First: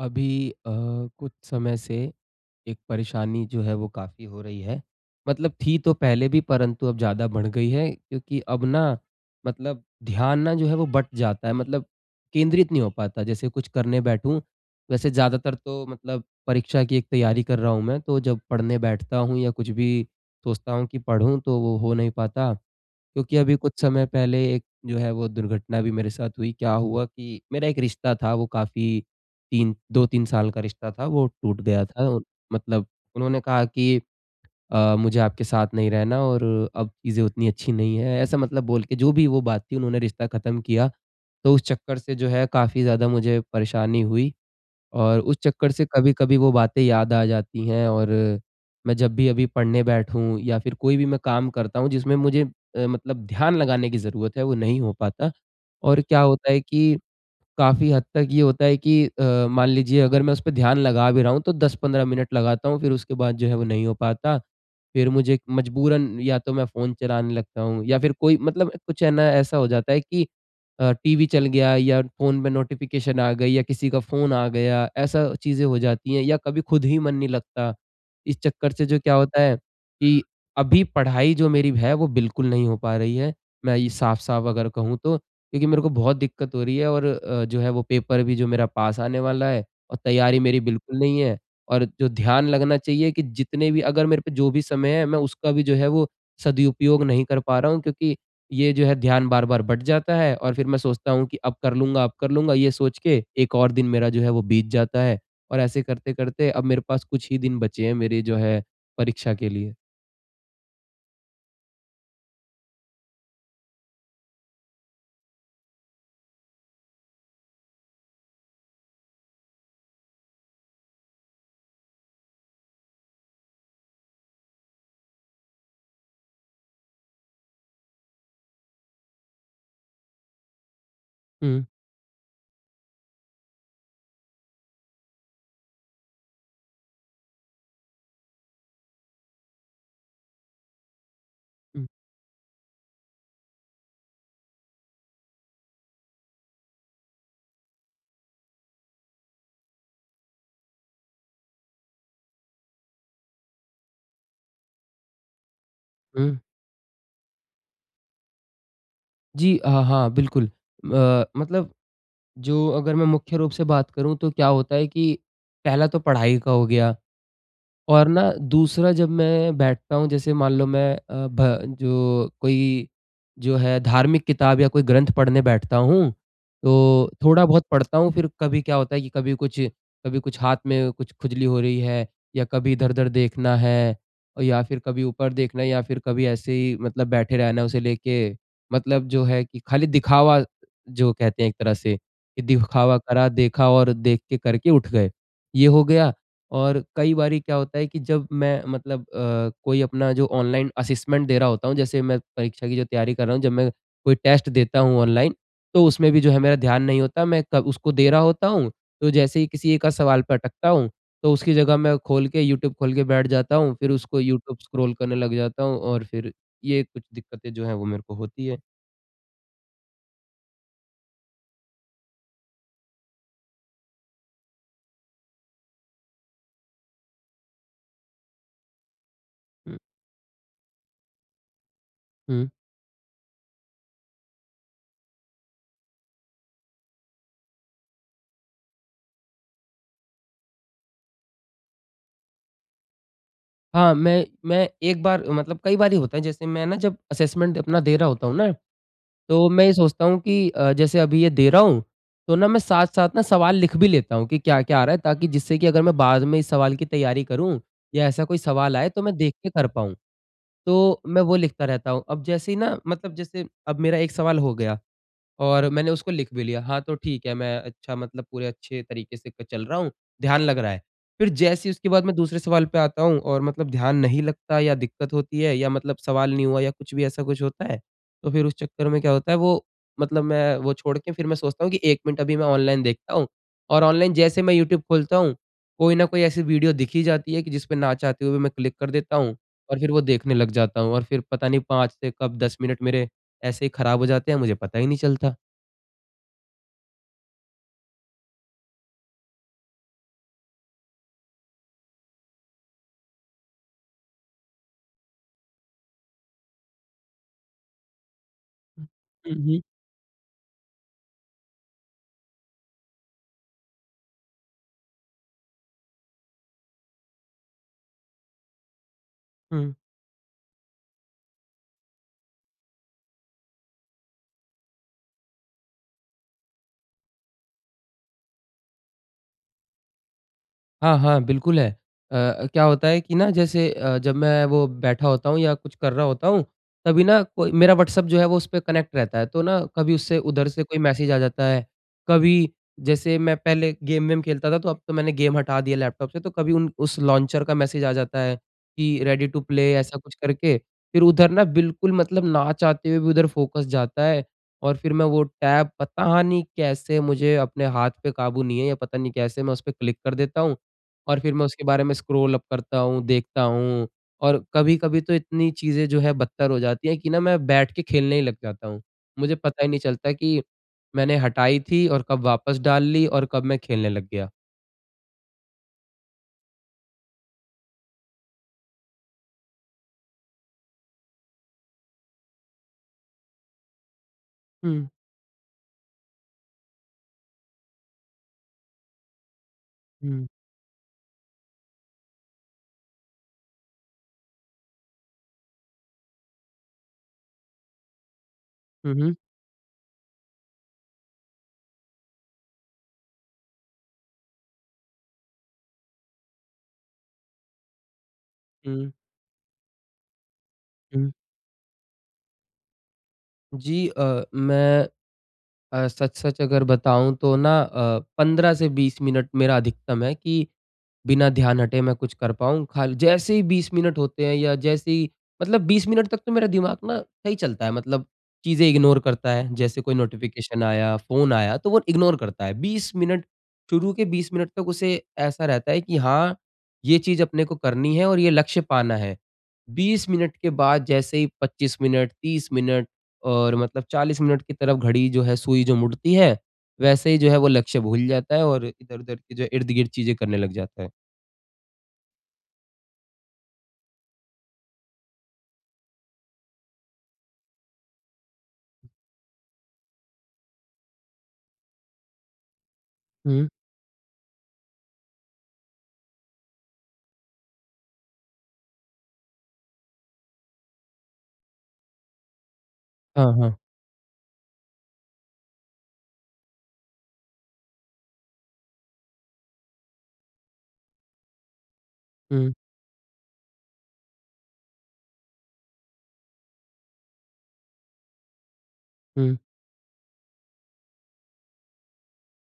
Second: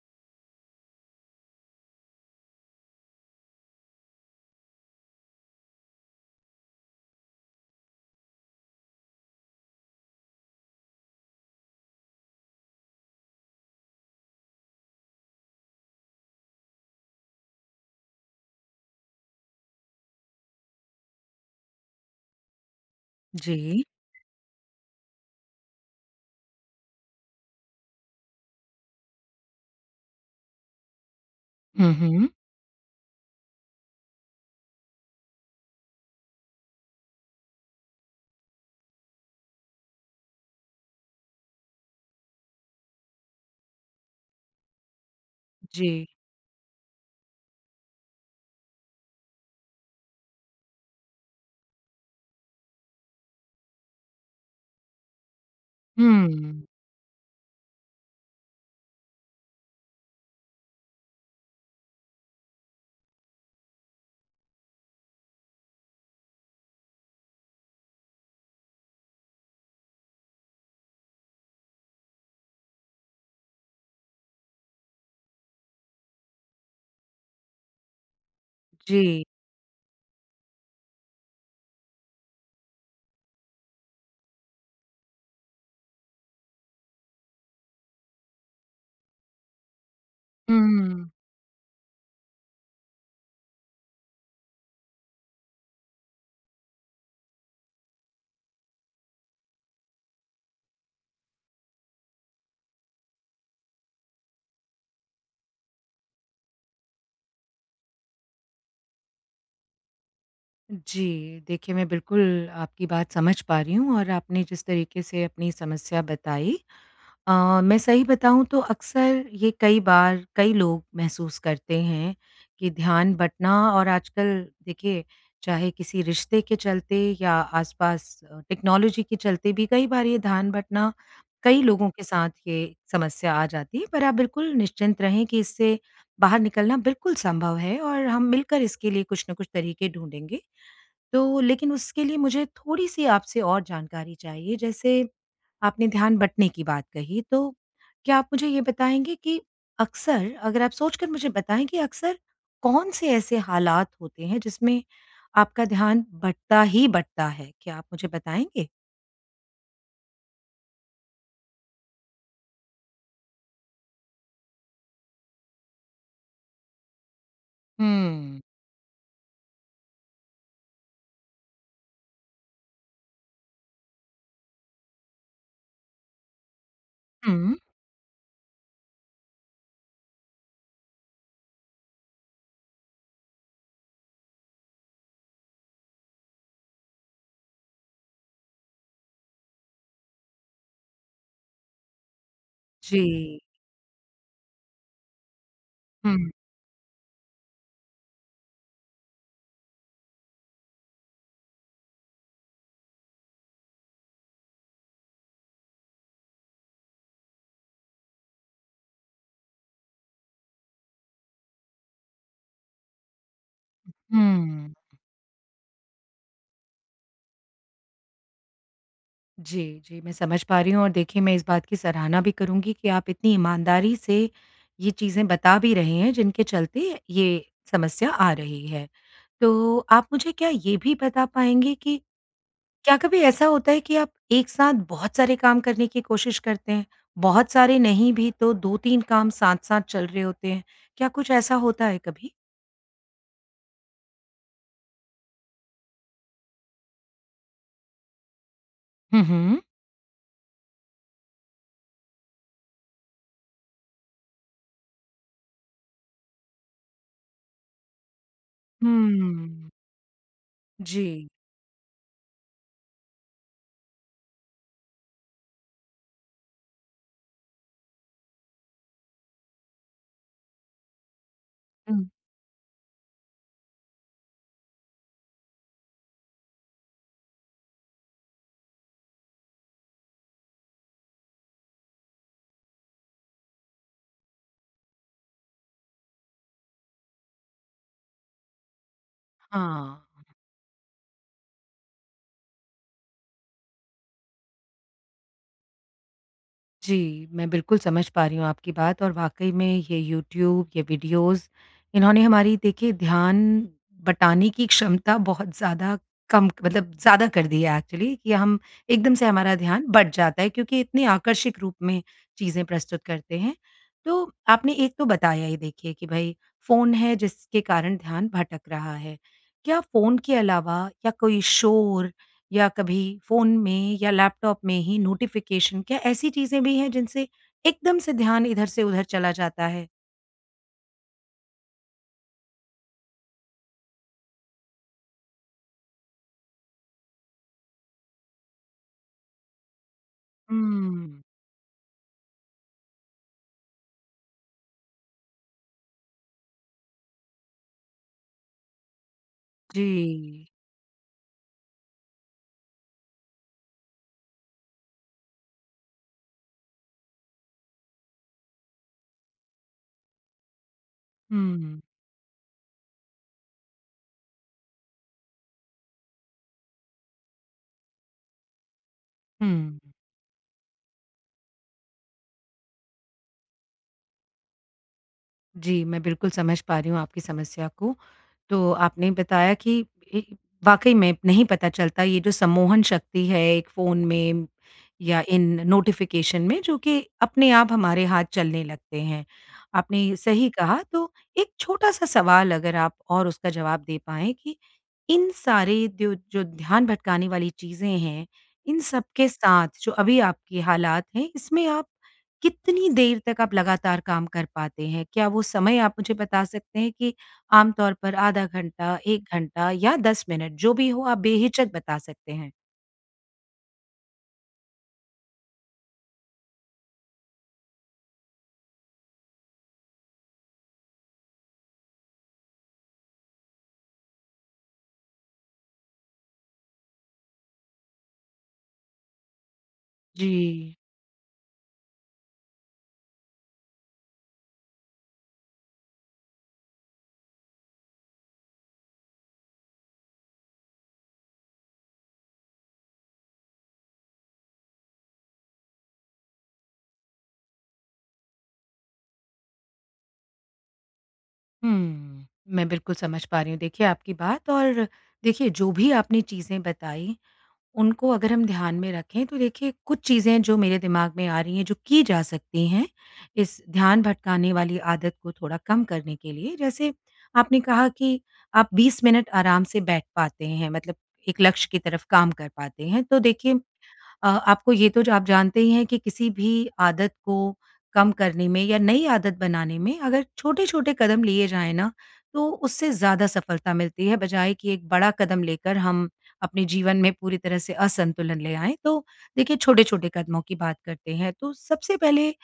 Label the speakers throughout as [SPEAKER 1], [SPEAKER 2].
[SPEAKER 1] अभी अ, कुछ समय से एक परेशानी जो है वो काफ़ी हो रही है। मतलब थी तो पहले भी परंतु अब ज़्यादा बढ़ गई है क्योंकि अब न मतलब ध्यान न जो है वो बँट जाता है मतलब केंद्रित नहीं हो पाता जैसे कुछ करने बैठूँ, वैसे ज़्यादातर तो मतलब परीक्षा की एक तैयारी कर रहा हूँ मैं तो जब पढ़ने बैठता हूँ या कुछ भी सोचता हूँ कि पढ़ूँ तो वो हो नहीं पाता। क्योंकि अभी कुछ
[SPEAKER 2] जी।
[SPEAKER 1] समय पहले एक जो है वो दुर्घटना भी मेरे साथ हुई, क्या हुआ कि मेरा एक रिश्ता था वो काफ़ी 3, 2-3 साल का रिश्ता था वो टूट गया
[SPEAKER 2] हुँ,
[SPEAKER 1] था और
[SPEAKER 2] हुँ।
[SPEAKER 1] मतलब उन्होंने कहा कि अ, मुझे आपके साथ नहीं रहना और अब चीजें उतनी अच्छी नहीं है, ऐसा मतलब बोल के जो भी वो बात थी उन्होंने रिश्ता ख़त्म किया। तो उस चक्कर से जो है काफ़ी ज़्यादा मुझे परेशानी हुई और उस चक्कर से
[SPEAKER 2] जी।
[SPEAKER 1] कभी-कभी वो बातें याद आ जाती है और मैं जब भी अभी पढ़ने बैठूँ या फिर कोई भी मैं काम करता हूँ जिसमें मुझे अ, मतलब ध्यान लगाने की ज़रूरत है वो नहीं हो पाता। और क्या होता है
[SPEAKER 2] हुँ।
[SPEAKER 1] कि काफ़ी हद तक ये होता है कि अ, मान लीजिए अगर मैं उसपे ध्यान लगा भी रहा हूँ तो 10-15 मिनट लगाता हूँ फिर उसके बाद जो है वो नहीं हो पाता। फिर मुझे मजबूरन या तो मैं फ़ोन चलाने लगता हूँ या फिर कोई मतलब कुछ है न ऐसा हो जाता है कि अ, टीवी चल गया या फ़ोन में नोटिफ़िकेशन आ गई या किसी का फ़ोन आ गया, ऐसा चीजें हो जाती है या कभी खुद ही मन नहीं लगता। इस चक्कर से जो क्या
[SPEAKER 2] जी।
[SPEAKER 1] होता है कि अभी पढ़ाई जो मेरी है वो बिल्कुल नहीं हो पा रही है। मैं ये साफ-साफ अगर कहूँ तो क्योंकि मेरे को बहुत दिक्कत हो रही है और अ, जो है वो पेपर भी जो मेरा पास आने वाला है और तैयारी मेरी बिल्कुल
[SPEAKER 2] हुँ।
[SPEAKER 1] नहीं है। और जो ध्यान लगना चाहिए कि जितने भी अगर मेरे पे जो भी समय है मैं उसका भी जो है वो सदुपयोग नहीं कर पा रहा हूँ क्योंकि ये जो है ध्यान बार-बार बँट जाता है और फिर मैं सोचता हूँ कि अब कर लूँगा अब कर लूँगा ये सोच के एक और दिन मेरा जो है वो बीत जाता है, और ऐसे करते-करते अब मेरे पास कुछ ही दिन बचे हैं मेरे जो है परीक्षा के लिए।
[SPEAKER 2] जी। देखिए, मैं बिल्कुल आपकी बात समझ पा रही हूँ और आपने जिस तरीक़े से अपनी समस्या बताई अ, मैं सही बताऊँ तो अक्सर ये कई बार, कई लोग महसूस करते हैं कि ध्यान बटना और आजकल देखिए चाहे किसी रिश्ते के चलते या आसपास टेक्नोलॉज़ी के चलते भी कई बार ये ध्यान बटना कई
[SPEAKER 1] हुँ।
[SPEAKER 2] लोगों के साथ ये समस्या आ जाती है। पर आप बिल्कुल निश्चिंत रहें कि इससे बाहर निकलना बिल्कुल संभव है और हम मिलकर इसके लिए कुछ न कुछ तरीक़े ढूँढ़ेंगे। तो लेकिन
[SPEAKER 1] हुँ।
[SPEAKER 2] उसके लिए मुझे थोड़ी-सी आपसे और जानकारी चाहिए। जैसे आपने ध्यान बंटने की बात कही। तो क्या आप मुझे ये बताएँगे कि अक्सर अगर आप सोच कर मुझे बताएँ कि अक्सर कौन-से ऐसे हालात होते हैं जिसमें आपका ध्यान
[SPEAKER 1] हुँ।
[SPEAKER 2] बटता ही बटता है, क्या आप मुझे बताएँगे?
[SPEAKER 1] जी अ, हाँ बिल्कुल। अ, मतलब जो अगर मैं मुख्य रूप से बात करूँ तो क्या होता है की पहला तो पढ़ाई का हो गया। और न
[SPEAKER 2] हुँ।
[SPEAKER 1] दूसरा जब मैं बैठता हूँ जैसे मान लो मैं अ, भ जो कोई जो है धार्मिक किताब या कोई ग्रंथ पढ़ने बैठता हूँ। तो थोड़ा
[SPEAKER 2] हुँ।
[SPEAKER 1] बहुत पढ़ता हूँ फिर कभी क्या होता है कि कभी कुछ कभी कुछ हाथ में कुछ खुजली हो रही है या कभी इधर-उधर देखना है या फिर कभी ऊपर देखना है या फिर कभी ऐसे ही मतलब बैठे रहना है उसे लेके मतलब जो है कि खाली दिखावा जो कहते हैं एक तरह से कि दिखावा करा
[SPEAKER 2] जी।
[SPEAKER 1] देखा और देख के करके उठ गए, ये हो गया।
[SPEAKER 2] हुँ।
[SPEAKER 1] और कई बारी क्या होता है कि जब मैं मतलब अ, कोई अपना जो ऑनलाइन असेसमेंट दे रहा होता हूँ जैसे मैं परीक्षा की तैयारी कर रहा हूँ जब मैं कोई टेस्ट देता हूँ ऑनलाइन तो उसमें भी जो है मेरा ध्यान नहीं होता, मैं क उसको दे रहा होता हूँ। तो जैसे ही किसी एक-आध सवाल पे अटकता हूँ तो उसकी जगह मैं खोल के यूट्यूब खोल के बैठ जाता हूँ। फिर उसको यूट्यूब
[SPEAKER 2] हुँ।
[SPEAKER 1] स्क्रॉल करने लग जाता हूँ और फिर ये कुछ दिक्कतें जो है वो मेरे को होती है।
[SPEAKER 2] जी, जी। मैं समझ पा रही हूँ और देखिए मैं इस बात की सराहना भी करुँगी कि आप इतनी ईमानदारी से ये चीज़ें बता भी रहे हैं जिनके चलते ये समस्या आ रही है।
[SPEAKER 1] हुँ।
[SPEAKER 2] तो आप मुझे क्या ये भी बता पाएँगे कि
[SPEAKER 1] हुँ।
[SPEAKER 2] क्या कभी ऐसा होता है कि आप एक साथ बहुत सारे काम करने की कोशिश करते हैं बहुत सारे नहीं भी तो 2-3 काम साथ-साथ चल रहे होते हैं। क्या कुछ ऐसा होता है कभी?
[SPEAKER 1] हाँ, मैं मैं एक बार मतलब कई बार ही होता है जैसे मैं न जब असेसमेंट अपना दे रहा होता हूँ न?
[SPEAKER 2] हुँ,
[SPEAKER 1] तो
[SPEAKER 2] हुँ।
[SPEAKER 1] मैं ये सोचता हूँ कि अ, जैसे अभी ये दे रहा हूँ तो न मैं साथ-साथ न सवाल लिख भी लेता हूँ कि क्या-क्या आ रहा है? ताकि जिससे कि अगर मैं बाद में इस सवाल की तैयारी करूँ या ऐसा कोई सवाल आए तो मैं देख के कर
[SPEAKER 2] हुँ।
[SPEAKER 1] पाऊँ तो मैं
[SPEAKER 2] जी।
[SPEAKER 1] वो लिखता रहता हूँ। अब जैसे ही न मतलब जैसे अब मेरा एक सवाल हो गया और मैंने उसको लिख भी लिया। हाँ, तो ठीक है मैं अच्छा मतलब पूरे अच्छे तरीके से क चल रहा हूँ, ध्यान लग रहा है। फिर जैसे ही उसके बाद
[SPEAKER 2] हुँ।
[SPEAKER 1] मैं दूसरे सवाल पे आता हूँ और मतलब ध्यान नहीं लगता या दिक्कत होती है या मतलब सवाल नहीं हुआ या कुछ भी ऐसा कुछ होता है तो फिर उस चक्कर में क्या होता है वो मतलब मैं वो छोड़ के फिर मैं सोचता हूँ कि 1 मिनट अभी मैं ऑनलाइन देखता हूँ और ऑनलाइन जैसे मैं यूट्यूब खोलता हूँ, कोई न कोई ऐसी वीडियो दिख ही जाती है कि जिसपे न चाहते हुए भी मैं क्लिक कर देता हूँ और फिर वो
[SPEAKER 2] हाँ।
[SPEAKER 1] देखने लग जाता हूँ और फिर पता नहीं 5 से कब 10 मिनट मेरे ऐसे ही ख़राब हो जाते हैं मुझे पता ही नहीं चलता।
[SPEAKER 2] जी। मैं बिल्कुल समझ पा रही हूँ आपकी बात और वाक़ई में ये यूट्यूब, ये वीडियोज़ इन्होंने हमारी देखिए ध्यान बटाने की क्षमता बहुत ज़्यादा कम मतलब ज़्यादा कर दी है एक्चुअली कि हम
[SPEAKER 1] हुँ।
[SPEAKER 2] एकदम से
[SPEAKER 1] हुँ,
[SPEAKER 2] हमारा
[SPEAKER 1] हुँ।
[SPEAKER 2] ध्यान बट जाता है क्योंकि इतनी आकर्षक रूप में चीज़ें प्रस्तुत करते हैं। तो आपने एक तो बताया ही देखिए कि भई फ़ोन है जिसके कारण ध्यान भटक रहा है।
[SPEAKER 1] हुँ।
[SPEAKER 2] क्या फ़ोन के अलावा या कोई शोर या कभी फ़ोन में या लैपटॉप में ही नोटिफ़िकेशन क्या ऐसी चीज़ें भी हैं जिनसे एकदम से ध्यान इधर से उधर चला जाता है?
[SPEAKER 1] हाँ, हाँ, बिल्कुल है। अ, क्या होता है कि न जैसे अ, जब मैं वो बैठा होता हूँ या कुछ कर रहा होता हूँ तभी न कोई मेरा व्हाट्सएप जो है वो उसपे कनेक्ट रहता है तो न कभी उससे उधर से कोई मैसेज़ आ
[SPEAKER 2] हुँ।
[SPEAKER 1] जाता है। कभी जैसे मैं पहले गेम-वेम खेलता था तो अब तो मैंने गेम हटा दिया लैपटॉप से तो कभी उन उस लॉन्चर का मैसेज आ जाता है कि रेडी टू प्ले ऐसा कुछ
[SPEAKER 2] जी।
[SPEAKER 1] करके। फिर उधर न बिल्कुल मतलब ना चाहते हुए भी उधर फ़ोकस जाता है और फिर मैं वो टैप पता नहीं कैसे मुझे अपने हाथ पे काबू नहीं है या पता नहीं कैसे मैं उसपे क्लिक कर देता हूँ। और फिर मैं
[SPEAKER 2] हुँ,
[SPEAKER 1] उसके
[SPEAKER 2] हुँ।
[SPEAKER 1] बारे में स्क्रॉल अप करता हूँ, देखता हूँ और कभी-कभी तो इतनी चीज़ें जो है बत्तर हो जाती है कि न मैं बैठ के खेलने ही लग जाता हूँ। मुझे पता ही
[SPEAKER 2] हुँ।
[SPEAKER 1] नहीं चलता कि मैंने हटाई थी और कब वापस डाल ली और कब मैं खेलने लग गया।
[SPEAKER 2] जी, मैं बिल्कुल समझ पा रही हूँ आपकी समस्या को। तो आपने बताया कि, ये वाक़ई में नहीं पता चलता ये जो सम्मोहन शक्ति है एक फ़ोन में
[SPEAKER 1] हुँ।
[SPEAKER 2] या इन नोटिफ़िकेशन में जो कि अपने आप हमारे हाथ चलने लगते हैं। आपने
[SPEAKER 1] हुँ।
[SPEAKER 2] सही कहा तो एक छोटा-सा सवाल अगर आप और उसका जवाब दे पाएँ कि इन सारे दो जो ध्यान भटकाने वाली चीज़े हैं। इन
[SPEAKER 1] हुँ, हुँ।
[SPEAKER 2] सबके साथ जो अभी आपकी हालात हैं, इसमें आप कितनी देर तक आप लगातार काम कर पाते हैं? क्या वो समय आप मुझे बता सकते हैं कि आमतौर पर आधा
[SPEAKER 1] हुँ।
[SPEAKER 2] घंटा, 1 घंटा या 10 मिनट जो भी हो
[SPEAKER 1] हुँ।
[SPEAKER 2] आप बेहिचक बता सकते हैं।
[SPEAKER 1] जी। अ, मैं अ, सच-सच अगर बताऊँ तो न अ, 15 से 20 मिनट मेरा अधिकतम है कि बिना ध्यान हटे मैं कुछ कर पाऊँ खाली जैसे ही 20 मिनट होते हैं या जैसे ही मतलब 20 मिनट तक तो मेरा दिमाग़ न सही चलता है मतलब चीजें इग्नोर करता है। जैसे कोई नोटिफ़िकेशन
[SPEAKER 2] जी।
[SPEAKER 1] आया, फ़ोन आया तो वो इग्नोर करता है। 20 मिनट शुरू के 20 मिनट तक उसे ऐसा रहता है कि हाँ, ये चीज अपने को करनी है और ये लक्ष्य पाना है। 20 मिनट के बाद जैसे ही 25 मिनट, 30 मिनट और मतलब 40 मिनट की तरफ घड़ी जो है, सुई जो मुड़ती है, वैसे ही जो है वो लक्ष्य भूल जाता है और इधर-उधर की जो इर्द-गिर्द चीजें करने लग जाता है।
[SPEAKER 2] हुँ। मैं बिल्कुल समझ पा रही हूँ, देखिए आपकी बात और देखिए जो भी आपने चीजें बताईं, उनको अगर हम ध्यान में रखें तो देखिए कुछ चीजें हैं जो मेरे दिमाग में आ रहीं हैं जो की जा सकती हैं।
[SPEAKER 1] हुँ।
[SPEAKER 2] इस ध्यान भटकाने वाली आदत को थोड़ा कम करने के लिए। जैसे आपने कहा कि आप 20 मिनट आराम से बैठ पाते हैं। मतलब एक लक्ष्य की तरफ काम कर पाते हैं, तो
[SPEAKER 1] हाँ, हाँ।
[SPEAKER 2] देखिए अ, आपको ये तो ज आप जानते ही हैं कि किसी भी आदत को कम करने में या नई आदत बनाने में अगर छोटे-छोटे कदम लिए जाएँ न तो
[SPEAKER 1] हुँ।
[SPEAKER 2] उससे ज़्यादा सफलता मिलती है। बजाए कि एक बड़ा कदम लेकर हम अपने जीवन में पूरी तरह से असंतुलन ले आएँ। तो
[SPEAKER 1] हुँ।
[SPEAKER 2] देखिए छोटे-छोटे कदमों की बात करते हैं। तो सबसे पहले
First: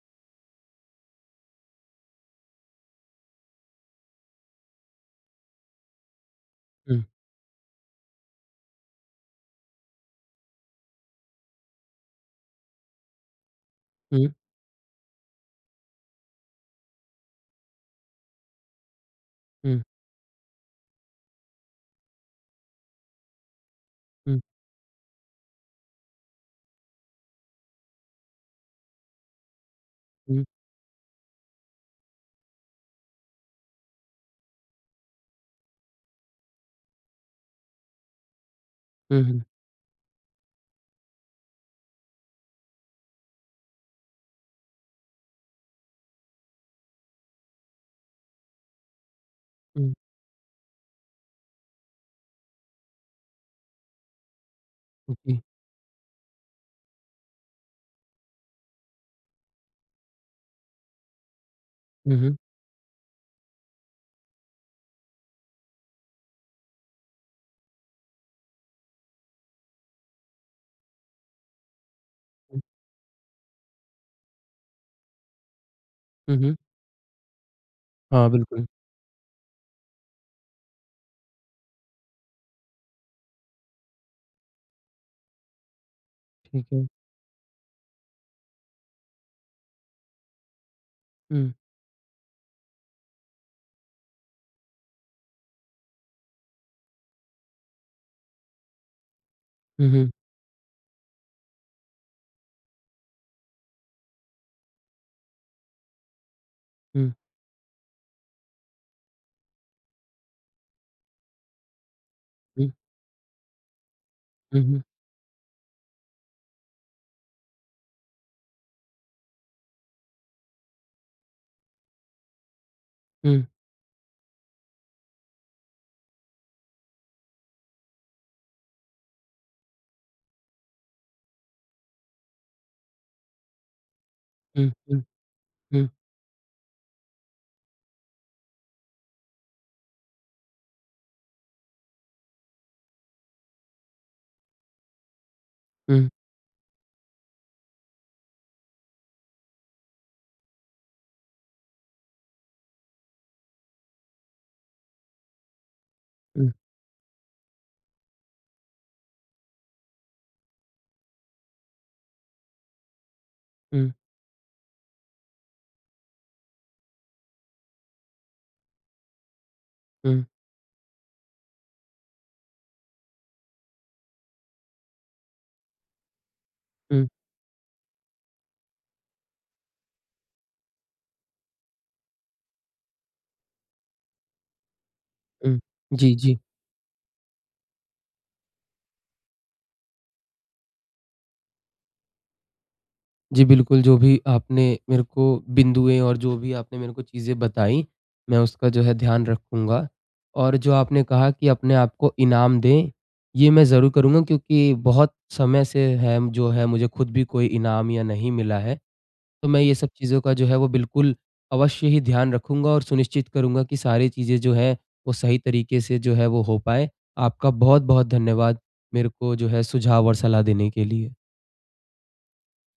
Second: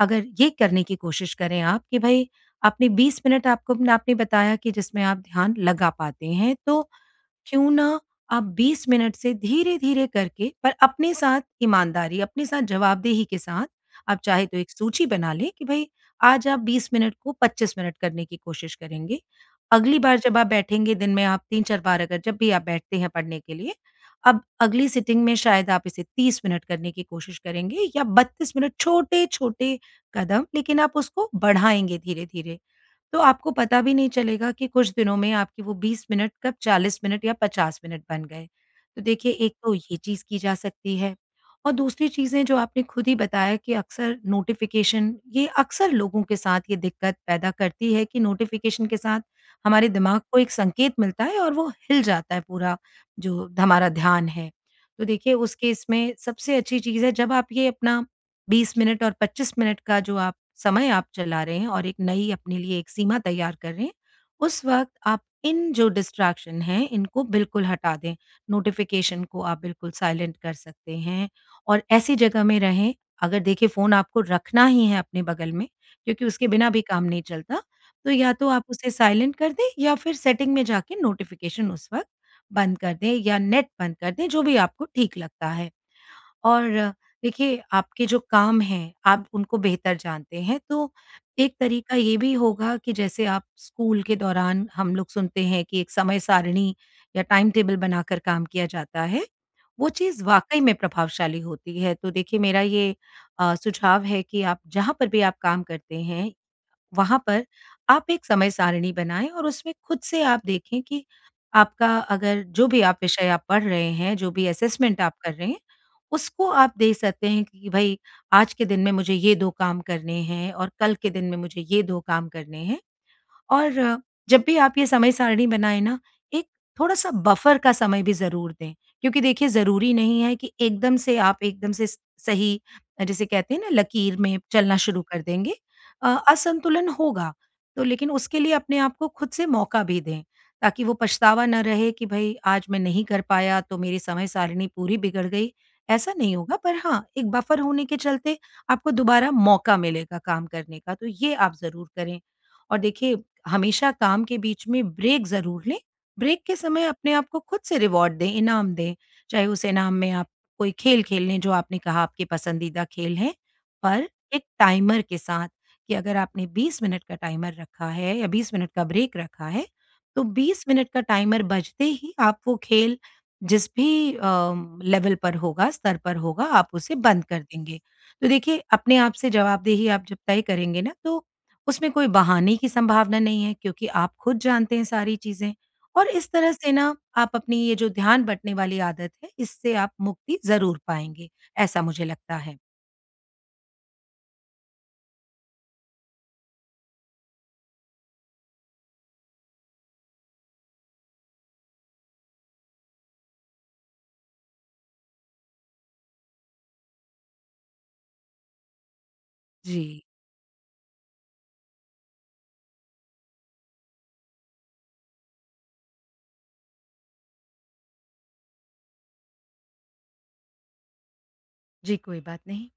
[SPEAKER 2] अगर ये करने की कोशिश करें आप कि भई अपने 20 मिनट आपको न आपने बताया कि जिसमें आप ध्यान लगा पाते हैं तो
[SPEAKER 1] हुँ।
[SPEAKER 2] क्यों ना आप 20 मिनट से धीरे-धीरे करके पर अपने साथ ईमानदारी, अपने साथ जवाबदेही के साथ आप
[SPEAKER 1] हुँ।
[SPEAKER 2] चाहें तो एक सूची बना लें कि भई आज आप 20 मिनट को 25 मिनट करने की कोशिश करेंगे।
[SPEAKER 1] हुँ।
[SPEAKER 2] अगली बार जब आप बैठेंगे दिन में आप 3-4 बार अगर जब भी आप बैठते हैं पढ़ने के लिए,
[SPEAKER 1] हुँ।
[SPEAKER 2] अब अगली सिटिंग में शायद आप इसे 30 मिनट करने की कोशिश करेंगे या 32 मिनट छोटे-छोटे
[SPEAKER 1] हुँ।
[SPEAKER 2] कदम लेकिन आप उसको बढ़ाएँगे धीरे-धीरे। तो आपको पता भी नहीं चलेगा कि कुछ दिनों में आपकी वो 20 मिनट कब 40 मिनट या 50 मिनट बन गए। तो
[SPEAKER 1] हुँ,
[SPEAKER 2] देखिए
[SPEAKER 1] हुँ।
[SPEAKER 2] एक तो ये चीज की जा सकती है। और दूसरी चीजें जो आपने खुद ही बताया कि अक्सर नोटिफ़िकेशन ये अक्सर लोगों के साथ ये दिक्कत पैदा करती है कि नोटिफ़िकेशन के साथ हमारे
[SPEAKER 1] हुँ।
[SPEAKER 2] दिमाग को एक संकेत मिलता है और वो हिल जाता है पूरा जो ध हमारा ध्यान है। तो देखिए
[SPEAKER 1] ओके।
[SPEAKER 2] उस केस में सबसे अच्छी चीज़ है जब आप ये अपना 20 मिनट और 25 मिनट का जो आप समय आप चला रहे हैं और एक
[SPEAKER 1] हुँ,
[SPEAKER 2] नई
[SPEAKER 1] हुँ।
[SPEAKER 2] अपने लिए एक सीमा तैयार करें, उस वक़्त आप इन जो डिस्ट्रैक्शन हैं इनको बिल्कुल हटा दें। नोटिफ़िकेशन को आप बिल्कुल साइलेंट कर सकते हैं और ऐसी जगह में
[SPEAKER 1] हुँ।
[SPEAKER 2] रहें, अगर देखें फ़ोन आपको रखना ही है अपने बगल में, क्योंकि
[SPEAKER 1] हुँ,
[SPEAKER 2] उसके
[SPEAKER 1] हुँ।
[SPEAKER 2] बिना भी काम नहीं चलता। तो
[SPEAKER 1] हाँ,
[SPEAKER 2] या तो आप
[SPEAKER 1] बिल्कुल।
[SPEAKER 2] उसे साइलेंट कर दें या फिर सेटिंग में जाके नोटिफ़िकेशन उस वक़्त बंद कर दें या नेट बंद कर दें जो भी आपको ठीक लगता है।
[SPEAKER 1] ठीक
[SPEAKER 2] और
[SPEAKER 1] है।
[SPEAKER 2] देखिए आपके जो काम हैं, आप उनको बेहतर जानते हैं। तो
[SPEAKER 1] हुँ।
[SPEAKER 2] एक तरीका ये भी होगा कि जैसे आप स्कूल के दौरान हम लोग सुनते हैं कि एक समय सारिणी या टाइम टेबल बनाकर काम किया जाता है। वो
[SPEAKER 1] हुँ, हुँ।
[SPEAKER 2] चीज़ वाक़ई में प्रभावशाली होती है। तो देखिए मेरा ये अ, सुझाव है कि आप जहाँ पर भी आप काम करते हैं
[SPEAKER 1] हुँ।
[SPEAKER 2] वहाँ पर आप एक समय सारिणी बनाएँ और उसमें खुद से आप देखें कि आपका अगर जो
[SPEAKER 1] हुँ।
[SPEAKER 2] भी आप विषय आप पढ़ रहे हैं, जो भी
[SPEAKER 1] हुँ, हुँ।
[SPEAKER 2] असेसमेंट आप कर रहे हैं, उसको आप देख सकते हैं कि भई आज के दिन में मुझे ये 2 काम करने हैं और कल के दिन में मुझे ये 2 काम करने हैं।
[SPEAKER 1] हुँ।
[SPEAKER 2] और जब भी आप ये समय सारिणी बनाए न, एक थोड़ा-सा बफ़र का समय भी ज़रूर दें। क्योंकि देखिए ज़रूरी नहीं है कि एकदम से आप एकदम से स सही जिसे कहते हैं न लकीर में
[SPEAKER 1] हुँ,
[SPEAKER 2] चलना
[SPEAKER 1] हुँ।
[SPEAKER 2] शुरू कर देंगे।
[SPEAKER 1] हुँ।
[SPEAKER 2] अ असंतुलन होगा। तो लेकिन उसके लिए अपने को खुद से मौका भी दें, ताकि वो पछतावा ना रहे कि भई आज मैं नहीं कर पाया तो मेरी समय सारिणी पूरी बिगड़ गई
[SPEAKER 1] हुँ।
[SPEAKER 2] ऐसा नहीं होगा। पर हाँ एक बफ़र होने के चलते आपको दोबारा मौका मिलेगा काम करने का तो ये आप ज़रूर करें। और देखिए हमेशा काम के बीच में ब्रेक ज़रूर लें। ब्रेक
[SPEAKER 1] हुँ।
[SPEAKER 2] के समय अपने आपको खुद से रिवार्ड दें, इनाम दें, चाहे उस इनाम में आप कोई खेल, खेल लें जो आपने कहा आपके पसंदीदा खेल हैं
[SPEAKER 1] हुँ।
[SPEAKER 2] पर एक टाइमर के साथ कि अगर आपने 20 मिनट का टाइमर रखा है या 20 मिनट का ब्रेक रखा है। तो
[SPEAKER 1] हुँ।
[SPEAKER 2] 20 मिनट का टाइमर बजते ही आप वो खेल जिस भी अ, लेवल पर होगा, स्तर पर होगा, आप उसे
[SPEAKER 1] हुँ।
[SPEAKER 2] बंद कर देंगे। तो देखिए अपने आप से जवाबदेही आप जब तय करेंगे न तो उसमें कोई बहाने की संभावना नहीं है क्योंकि आप खुद जानते हैं सारी चीजें
[SPEAKER 1] हुँ।
[SPEAKER 2] और
[SPEAKER 1] जी,
[SPEAKER 2] इस
[SPEAKER 1] जी।
[SPEAKER 2] तरह से न आप अपनी ये जो ध्यान बटने वाली आदत है इससे आप मुक्ति ज़रूर पाएँगे। ऐसा मुझे लगता है।
[SPEAKER 1] जी, बिल्कुल। जो भी आपने मेरे को बिंदुएँ और जो भी आपने मेरे को चीज़ें बताईं मैं उसका जो है ध्यान रखूँगा और जो आपने कहा कि अपने आप को इनाम दें ये मैं ज़रूर करूँगा क्योंकि बहुत समय से है जो है मुझे खुद भी कोई इनाम या नहीं मिला है। तो मैं ये सब
[SPEAKER 2] जी।
[SPEAKER 1] चीज़ों का जो है वो बिल्कुल अवश्य ही ध्यान रखूँगा और सुनिश्चित करूँगा कि सारी चीज़ें जो हैं वो सही तरीके से जो है वो हो पाए। आपका बहुत-बहुत धन्यवाद मेरे को जो है सुझाव और सलाह देने के लिए।
[SPEAKER 2] जी, कोई बात नहीं।